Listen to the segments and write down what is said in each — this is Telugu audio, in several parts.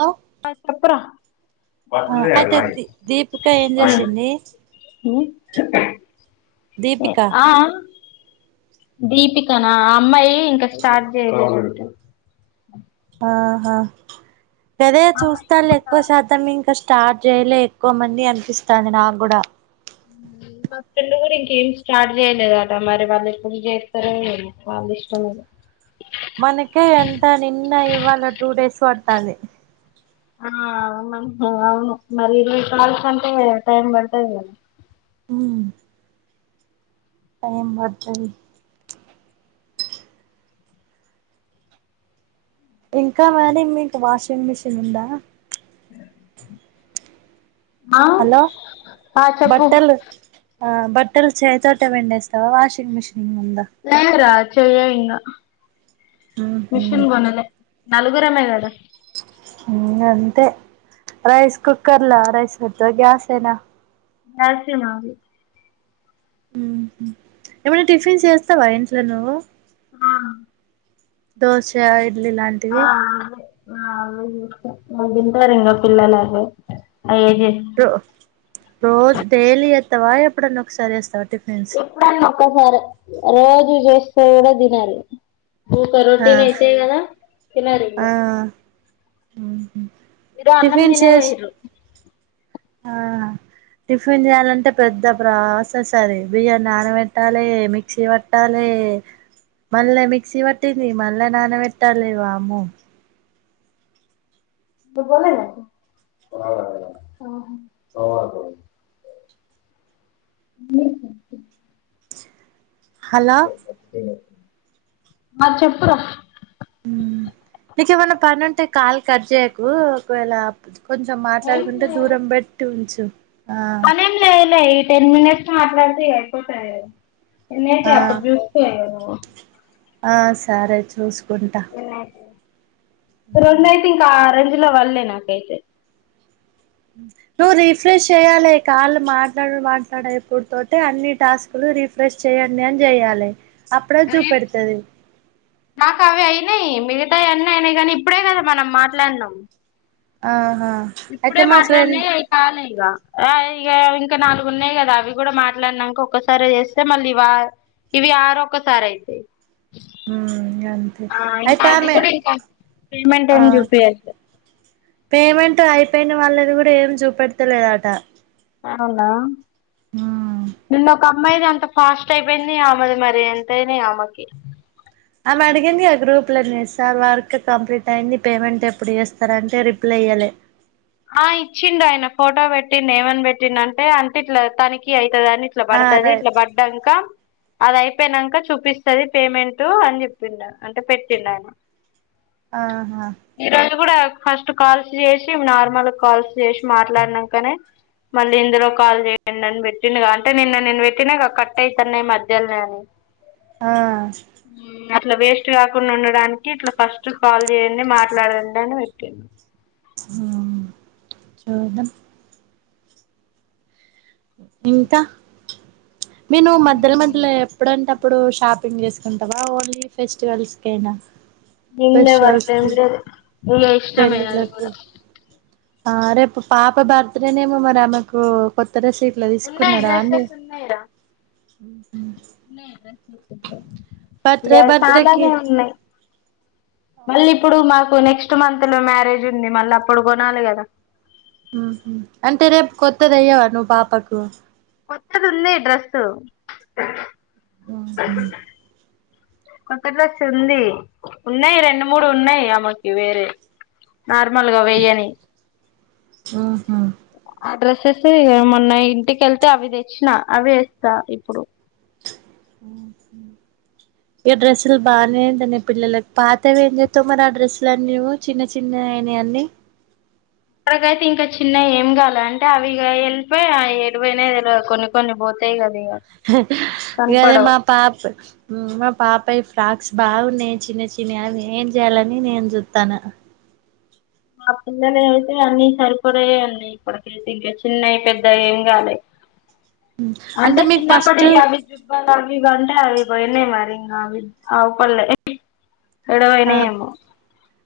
హలో ఆ చెప్పురా అయితే బట్టలేన్నాయి దీ దీపిక ఏం చేసింది ఆ దీపిక ఆమ్ దీపికన ఆ అమ్మాయి ఇంకా స్టార్ట్ చేయలెదట. ఆహా గదే చూస్తాలే ఎక్కువ శాతం ఇంక ష్ స్టార్ట్ చేయలే ఎక్కువ మంది అనిపిస్తాంది నాగుడ మా ఫ్రెండ్ కూడా ఇంకేం స్టార్ట్ చేయలేదట మరి వాళ్ళు ఎప్పుడు చేస్తరో ఏమో వాళ్ళ ఇష్టం అది. మనకే ఎంత నిన్న ఇవాళ్ళ టూ డేస్ పడతాంది. ఆ మనకి ఇంగ అవును, మరి ఇరవై కాల్స్ కంటే టైం పడతది కదా. ఆ టైం మర్జది ఇంకా మరి మీకు వాషింగ్ మిషిన్ ఉందా? ఆ హలో ఆ చెప్పు బట్టలు ఆ బట్టలు చెయ్ తోటే పిండేస్తవా, వాషింగ్ మిషిన్ ఉందా లేరా చెయ్యే ఇంగ మిషన్ కొనలే నలుగురమే గద ఇంగ అంతే రైస్ కుక్కర్లా రైస్ పెడతవ గ్యాసేనా [unintelligible] ఏమన్నా టిఫిన్స్ చేస్తవా ఇంట్ల నువ్వు? ఆ దోశ ఇ ఆ అదే అదే తింటరింగ పిల్లలదే రో రోజు డైలీ చెత్తవా ఎప్పుడన్న ఒకసారి చేస్తవా? ఎప్పుడన్న ఒకసారే, రోజు చేస్తే కూడా తినరు. ఊకా ఆ రోటీన్ అయితయ్ కదా తినరు ఇగ ఆ ఉహు ఇగ అన్నం టిఫిన్ దినే చేసి పోయిర్రు ఆ టిఫిన్ చేయాలంటే పెద్ద ప్రాసెస్ అది, బియ్యన్ని నానబెట్టాలె, మిక్సీ పెట్టాలె. టె మళ్ళ మిక్సీ వట్టింది, మళ్ళ నాన్న బెట్టాలె వామ్మో. నువ్వు పోలే మీ హలో ఆ చెప్పుర నీకేమన్న పని ఉంటే కాలు కట్ చేయకు ఒకవేళ కొంచెం మాట్లాడుకుంటే దూరం బట్ ఉంచు ఆ అనే ఏం లేలే ఈ టెన్ మినిట్స్ మాట్లాడితే ఇగ అయిపోతది. ఆ [unintelligible] ఆ సరే చూసుకుంట. రెండయితింక ఆరెంజ్ ల వళ్లే నాకైతే నువ్వు రిఫ్రెష్ చెయాలె, కాళ్ళు మాట్లాడు మాట్లాడయిపోవుడు తోటే అన్ని టాస్కులు రీఫ్రెష్ చేయండి అని జేయాలె అప్పుడే జూపెడతది. మాకు అవి అయినయి మిగతాయి అన్నీ అయినయి గానీ, ఇప్పుడే గద మనం మాట్లాడినం. ఆ ఇప్పుడే మాట్లాడినయి అయి కాలె ఇగ ఆ ఇగ ఇంకా నాలుగు ఉన్నయ్ కదా అవి కూడా మాట్లాడినంక ఒక్కసారే చేస్తే మళ్ళీ వా ఇవి ఆరక్కసారయితయి మ్మ్ అంతే అయితే ఆమె పేమెంట్ ఆ ఏం జూపియట్లే పేమెంట్ అయిపోయిన వాళ్ళది గుడ ఏం జూపెడతలేదట. అవునా నిన్న ఒక అమ్మాయిది అంత ఫాస్ట్ అయిపోయింది, ఆమెది మరి ఎంతయినయో మరి ఆమెకి అవి అడిగింది ఆ గ్రూప్ లనే సార్ వర్క్ కంప్లీట్ అయింది, పేమెంట్ ఎప్పుడు చేస్తరంటే రిప్లై ఇయ్యలే ఆ ఇచ్చిండు ఆయన ఫోటో పెట్టిండు, ఏమని పెట్టింది అంటే అంటే ఇట్లా తనకి అయి తదని ఇట్లా ఆ పడతది ఇట్లా రైట్ పడ్డాంకా అది అయిపోయినాక చూపిస్తది పేమెంట్ అని చూపిస్తాది అంటే పెట్టిండు ఆయన ఆహా ఈ రోజు కూడా ఫస్ట్ కాల్స్ చేసి నార్మల్ కాల్స్ చేసి మాట్లాడినాకనే మళ్ళీ ఇందులో కాల్ చేయండి ఆని పెట్టిన అంటే నిన్న నేను పెట్టినాక కట్ అఇతున్నాయి ఈ మధ్యలోనే అని ఆ అట్లా వేస్ట్ కాకుండా ఉండడానికి ఇట్లా ఫస్ట్ కాల్ చేయండి మాట్లాడండి అని పెట్టిడు ఉ చూద్దాం ఇంకా నేను మధ్యల మధ్యలో ఎప్పుడంట ఆప్పుడు షాపింగ్ చేసుకుంటావా ఓన్లీ ఫెస్టివల్స్ కైనా నిన్నే అట్లెం లేదు నీ ఇష్టమే అది పెళ్ళిళ్ళకి కూడా ఆ రేపు పాప బర్త్డేనేమో మరి ఆమెకు కొ త్త డ్రెస్ [unintelligible] ఉన్నాయి తీసుకున్నారా ఆండీ డ్రెస్సెస్ బర్త్డే ఏ బర్త్డేకి చాలానే ఉన్నాయి మళ్ళీ ఇప్పుడు మాకు నెక్స్ట్ మంత్ లో మ్యారేజ్ ఉంది మళ్ళీ అప్పుడు కొనాలి కదా ఊహు అంటే రేపు కొత్తది ఏయ్యవా నువ్వు పాపకు కొత్తది ఉంది డ్రెస్సు ఆహా కొత్త డ్రెస్ ఉంది ఉన్నాయి రెండు మూడు ఉన్నాయి ఆమకి వేరే నార్మల్ గా వెయ్యని ఉహు ఆ డ్రెస్సెస్ మొన్న ఇంటికి వెళ్తే అవి తెచ్చినా అవి వేస్తా ఇప్పుడు ఉహు ఇక డ్రెస్సులు బాగానేందని పిల్లలకి పాతవి ఏం చేస్తావు మరి ఆ డ్రెస్సులు అన్నీ చిన్న చిన్న అయిన అన్నీ అక్కరకైతే ఇంకా చిన్న ఏం కాల అంటే అవి ఇగ వెళ్ళిపోయి ఎటు పోయినయి తెలియ కొన్ని కొన్ని పోతాయి కదా ఇగ గదే కనపడవు మా పాప మా పాపయి ఫ్రాక్స్ బాగున్నాయి చిన్న చిన్న అవి ఏం చేయాలని నేను చూతాన మా పిల్లలు అయితే అన్నీ సరిపడా ఉన్నాయి ఇప్పటికైతే ఇంకా చిన్నవి పెద్దవి ఏం కాలే [inaudible] అంటే మీకు చిన్నప్పుటి ఫస్ట్ అవి జుబ్బాలవి వి అంట అవి పోయినాయి మరి అవి అవుపలే ఆ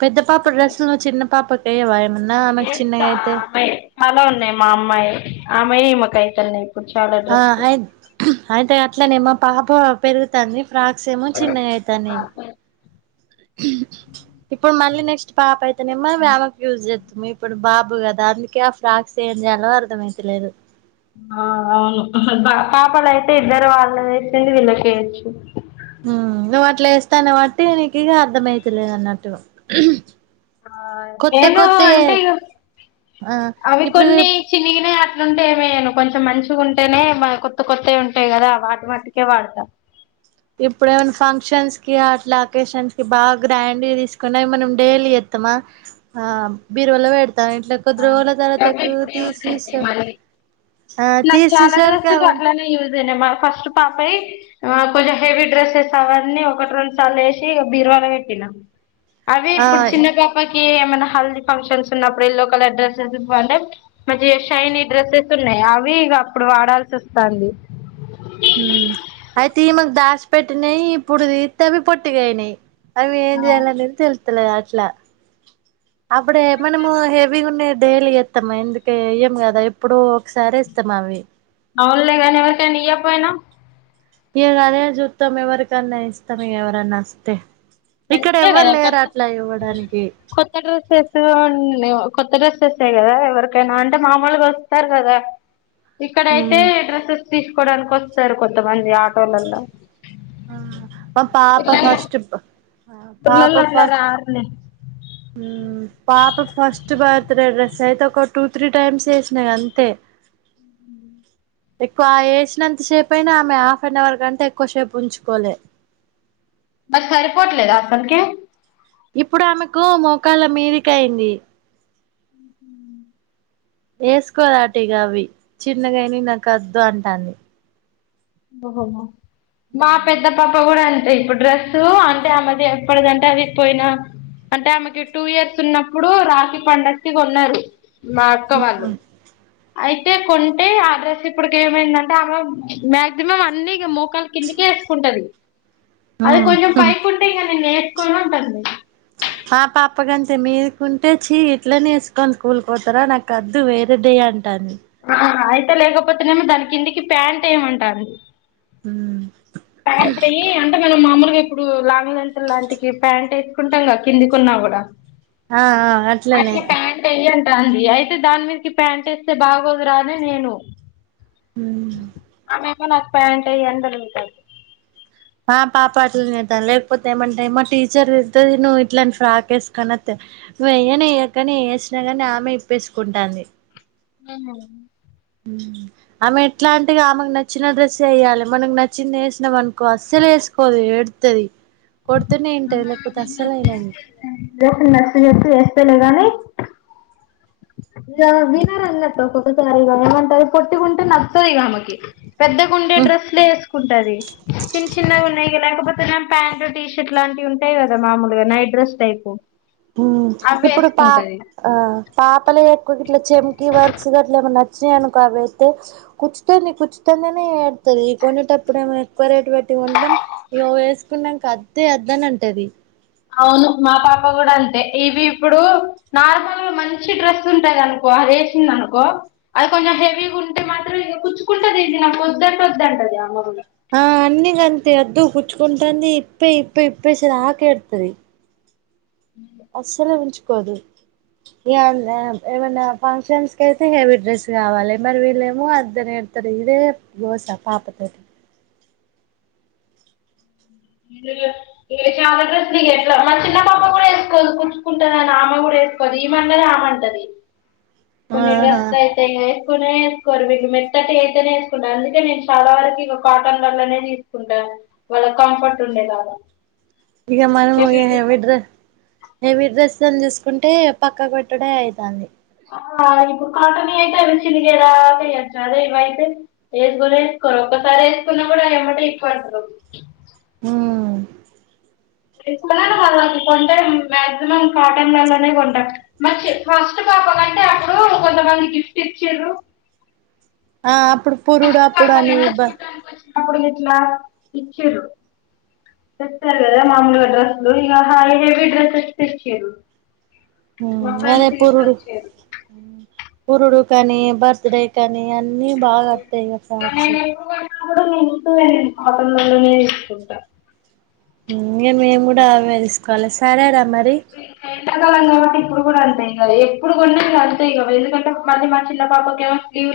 పెద్ద పాప డ్రెస్సులు చిన్న పాప అయ్యావా ఏమన్నా న్నా అమేకు ఏస్తా చిన్నగా అయితే ఆమె చాలా ఉన్నాయి మా అమ్మాయి ఆమవే ఈమెకుఅయితలేదు ఆ అయి అయితే అట్లనే మా పాప పెరుగుతంది ఫ్రాక్స్ ఏమో చిన్నగా అయితనయి ఇప్పుడు మళ్ళీ నెక్స్ట్ పాప అయితేనేమ్మో ఆమెకు యూజ్ చేస్తాము ఇప్పుడు బాబు కదా అందుకే ఆ ఫ్రాక్స్ ఏం జేయాలో అర్థమయితలేదు ఆ అవును పాపలు అయితే ఇద్దరూ వాళ్ళ వేసింది వీళ్ళకెయొచ్చు హు నువు అట్లే వేస్తానే బట్టి నీకు ఇక అర్థమవుతలేదన్నట్టు ఆ నేను అంటే ఆ అవి ఇప్పుడు కొన్ని చిన్నిగిన లుంటే ఏమేను కొంచెం మంచిగా ఉంటేనే కొత్త కొత్తవి ఉంటాయి కదా వాటి మట్టుకే వాడతా [inaudible] ఇప్పుడ ఏమైనా ఫంక్షన్స్ కి అట్లా అకేషన్స్ కి బాగా గ్రాండ్ తీసుకున్నా మనం డైలీ ఎత్తామా ఆ బిరువలో వెడతా ఇంట్లో కొద్ది రోజులో తర్వాతా అవి ఇప్పుడు యూజ్ తీసి అయితాయి మళ్ళీ ఆ నాకు చాలా తీసేసరికి డ్రస్సులు అవ అట్లనే యూజ అయినాయి మా ఫస్ట్ పాపయి ఆ కొంచెం హెవీ డ్రెస్సెస్ అవన్నీ ఒకటి రెండు సార్ వేసి బీరువాల పెట్టినా అవి ఆ ఇప్పుడు చిన్న పాపకి ఏమైనా హల్దీ ఫంక్షన్స్ ఉన్నప్పుడు ఎల్లో కలర్ డ్రెస్సెస్ అంటే మంచిగా షైనీ డ్రెస్సెస్ ఉన్నాయి అవి అప్పుడు వాడాల్సి వస్తుంది ఇం అయితే ఈమకు దాసి పెట్టినాయి ఇప్పుడు తీతవి పొట్టుగయినాయి అవి ఏం చేయాలని తెలితట్లేదు అట్లా అప్పుడే మనము హెవీగా ఉన్నా డైలీ ఇస్తాము ఎందుకే ఇం కదా ఎప్పుడో ఒకసారి ఇస్తాము అవి అవునులే కానీ ఎవరికైనా ఇయ్యపోయినా ఈడ అదే చూస్తాం ఎవరికన్నా ఇస్తము ఎవరన్నాస్తే అంటే అన్ని కొత్త కొత్త డ్రెస్ ఎసు కొత్త డ్రెస్ తెస్తే కదా ఎవరికైనా అంటే మామూలుగా వస్తారు కదా ఇక్కడయితే హ్మ్ డ్రెస్సెస్ తీసుకోడానికి వస్తారు కొంతమంది. ఆడ ఆ మా పాప ఫస్ట్ బ పాప ఊర్లల్లో అట్లా ఫస్ట్ రారులే ఎం హమ్ పాప ఫస్ట్ బర్త్ డే డ్రెస్ అయితే ఒక టూ త్రీ టైమ్స్ వేసినాయి అంతే ఎక్కువ వేసినంత షేప్ అయినా ఆమె హాఫ్ అన్ అవర్ గంటా ఎక్కువ షేప్ ఉంచుకోలే మరి సరిపోట్లేద అసలకి ఇప్పుడు ఆమెకు మోకాళ్ళ మీదిక అయింది ఏసుకోదాటి గావ అవి చిన్నగానా నాకు వద్దు అంటాంది ఓహో మో మా పెద్ద పాప ఇప్పుడు కూడా అంతే ఇప్పుడు డ్రెస్సు అంటే ఆ మాది ఎక్కడదంటే అది పోయినా అంటే ఆమెకి టూ ఇయర్స్ ఉన్నప్పుడు రాఖీ పండగ కి కొన్నారు మా అక్కవాళ్ళు అయితే కొంటే ఆ డ్రెస్ ఇప్పుటికి ఏమైందంటే ఆమె మే మం అన్ని మోకాల కిందికే వేసుకుంటది అది కొంచెం పైకుంటే ఇంకా నేను వేసుకోను అంటుంది మా పాప గంతే మీదికుంటే చీ ఇట్లనే వేసుకొని స్కూల్ పోతారా నాకు కద్దు వేరేడే అం టని అయితే లేకపోతేనేమో దాని కిందికి ప్యాంట్ ఏమంటంది ఉమ్ ప్యాంటీ అంటే మనం మామూలుగా ఇప్పుడు లాంగదంటలు లాంటికి ప్యాంట్ వేసుకుంటాం క కిందికున్నా కూడా ఆ ఆ అట్లనే అట్లే ఫాంట్ అయ్యి అంట అంది అయితే దాని మీదకి ప్యాంట్ ఇస్తే బాగోదురా అని నేను ఉమ్ అమ్మా నాకు ప్యాంట అని అలుగుతాది ఆ పాపాటలునేదా లేకపోతే ఏమంటా మా టీచర్ వెళ్తే నువ్వు ఇట్లని ఫ్రాకసుకుని వస్త నువ వెయ్యనే వెయ్యకని వేేసినా కాని ఆమె ఇప్పేసుకుంటాంది అ [unintelligible] ఉమ్ ఆమె ఎట్లాంటిది ఆమెకు నచ్చిన డ్రెస్ వయ్యాలి మనకు నచ్చింది వేసినా అనుకో అస్సలే వేసుకోదు కొడుతది కొడుతనే ఇంటది లేకపోతే అస్సలు వినదు డ్రెస్సులు నచ్చ చెప్పి వినారణట ఒక్కొక్క సారిగా ఏమంట పొట్టి గుంటే నచ్చదు ఇంకా ఆమెకి పెద్దగా ఉండే డ్రెస్సులే వేసుకుంటది చిన్న చిన్నగా ఉన్నాయి లేకపోతే ప్యాంట్ టీషర్ట్ లాంటివి ఉంటాయి కదా మామూలుగా నైట్ డ్రెస్ టైపు అవి ఇప్పుడు పా వేసుకుంటది ఆ పాపలే ఎక్కువగా ఇట్లా చెమ్కీ వర్క్స్ గా అట్లేమన నచ్చినయి అనుకో అవి అయితే కుచ్చుతుంది కుచ్చుతుంది అని ఏడుత్తది ఇవి కొనేటప్పుడు ఏమో ఎక్కువ రేట్లు పెట్టి కొంటాం ఇగో వేసుకున్నాక అద్దే అద్దని అంటది అవును మా పాప కూడా అంతే ఇవి ఇప్పుడు నార్మల్ గా మంచి డ్రెస్ ఉంటాదనుకో అది వేసింది అనుకో అది కొంచెం హెవీగా ఉంటే మాత్రం ఇక కుచ్చుకుంటది ఇది నాకు వద్దంటే వద్దంటది ఆమె ఆ అన్నీ ఇగ అంతే అద్దు గుచ్చుకుంటుంది ఇప్పేయ్ ఇప్పేయ్ ఇప్పేసేదాక ఏడుత్తది అస్సలు ఉంచుకోదు ఇ ఏమైనా ఫంక్షన్స్ కి అయితే హెవీ డ్రెస్ కావాలి మరి వీళ్ళేమో అద్దని ఏడు స్తారు ఇగ ఇదే గోస పాపతోటి ఇగ చాలా డ్రెస్లు ఎట్లా మా చిన్నపాప కూడా వేసుకోదు గుచ్చుకుంటదని ఆమె కూడా కొది ఈమంటది ఆమంటది కొన్ని ఆహా డ్రెస్లు అయితే వేసుకోనే వేసుకోరు వీళ్ళు మెత్తటివి అయితేనేే వేసుకుంటారు అందుకే నేను చాలా వరకు ఇక కాటన్లలోనే తీసుకుంటా వాళ్ళకి కంఫర్ట్ ఉండేలాగా ఇక మనము హెవీ డ్రెస్ హెవీ డ్రెస్ అని తీసుకో కుంటే పక్కకి పెట్టుడే అయితాంది ఆ ఇప్పుడు కాటనియి అయితే అవి చిరిగే దాక వెయ్యొచ్చు అదే ఇవి అయితే వేసుకొనే వేసుకోరు ఒకసారి వేసుకున్నా కూడా అవి ఎమ్మటే ఇప్పమంటారు ఉమ్ ఎప్పుడన్నా [unintelligible] కొంటం మాక్సిమం కాటన్లలోనే కొంట మంచి ఫస్ట్ పాప కంటే అప్పుడు కొంతమంది గిఫ్ట్ ఇచ్చిన్రు ఆ అప్పుడు పురుడు ఫస్ట్ పాప అప్పుడు అని కదా బ చూడడానికి వచ్చినప్పుడు గిట్ల ఇచ్చిరు తెస్తారు గదా మామూలుగా డ్రెస్లు ఇగ హెవీ డ్రెసెస్ తెచ్చిర్రు మా ఉమ్ అదే ఫ్రెండ్స్ పురుడు తీసుకొచ్చిర్రు పురుడు కని బర్త్ డే కని అన్నీ బాగా వత్తాయిగా ఫ్రాక్స్ [unintelligible] పాటలలోనే ఇసుక్కుంటా ఇగ మేము కూడా అవే తీసుకోవాలి సరేరా మరి [unintelligible] కాలం కాబట్టి ఇప్పుడు కూడా అంతే ఏం కాదు ఎప్పుడు కొన్నా అంతే్ ఇగ ఎందుకంటే మళ్ళీ మా చిన్న పాపకు ఏమో స్లీవ్ లు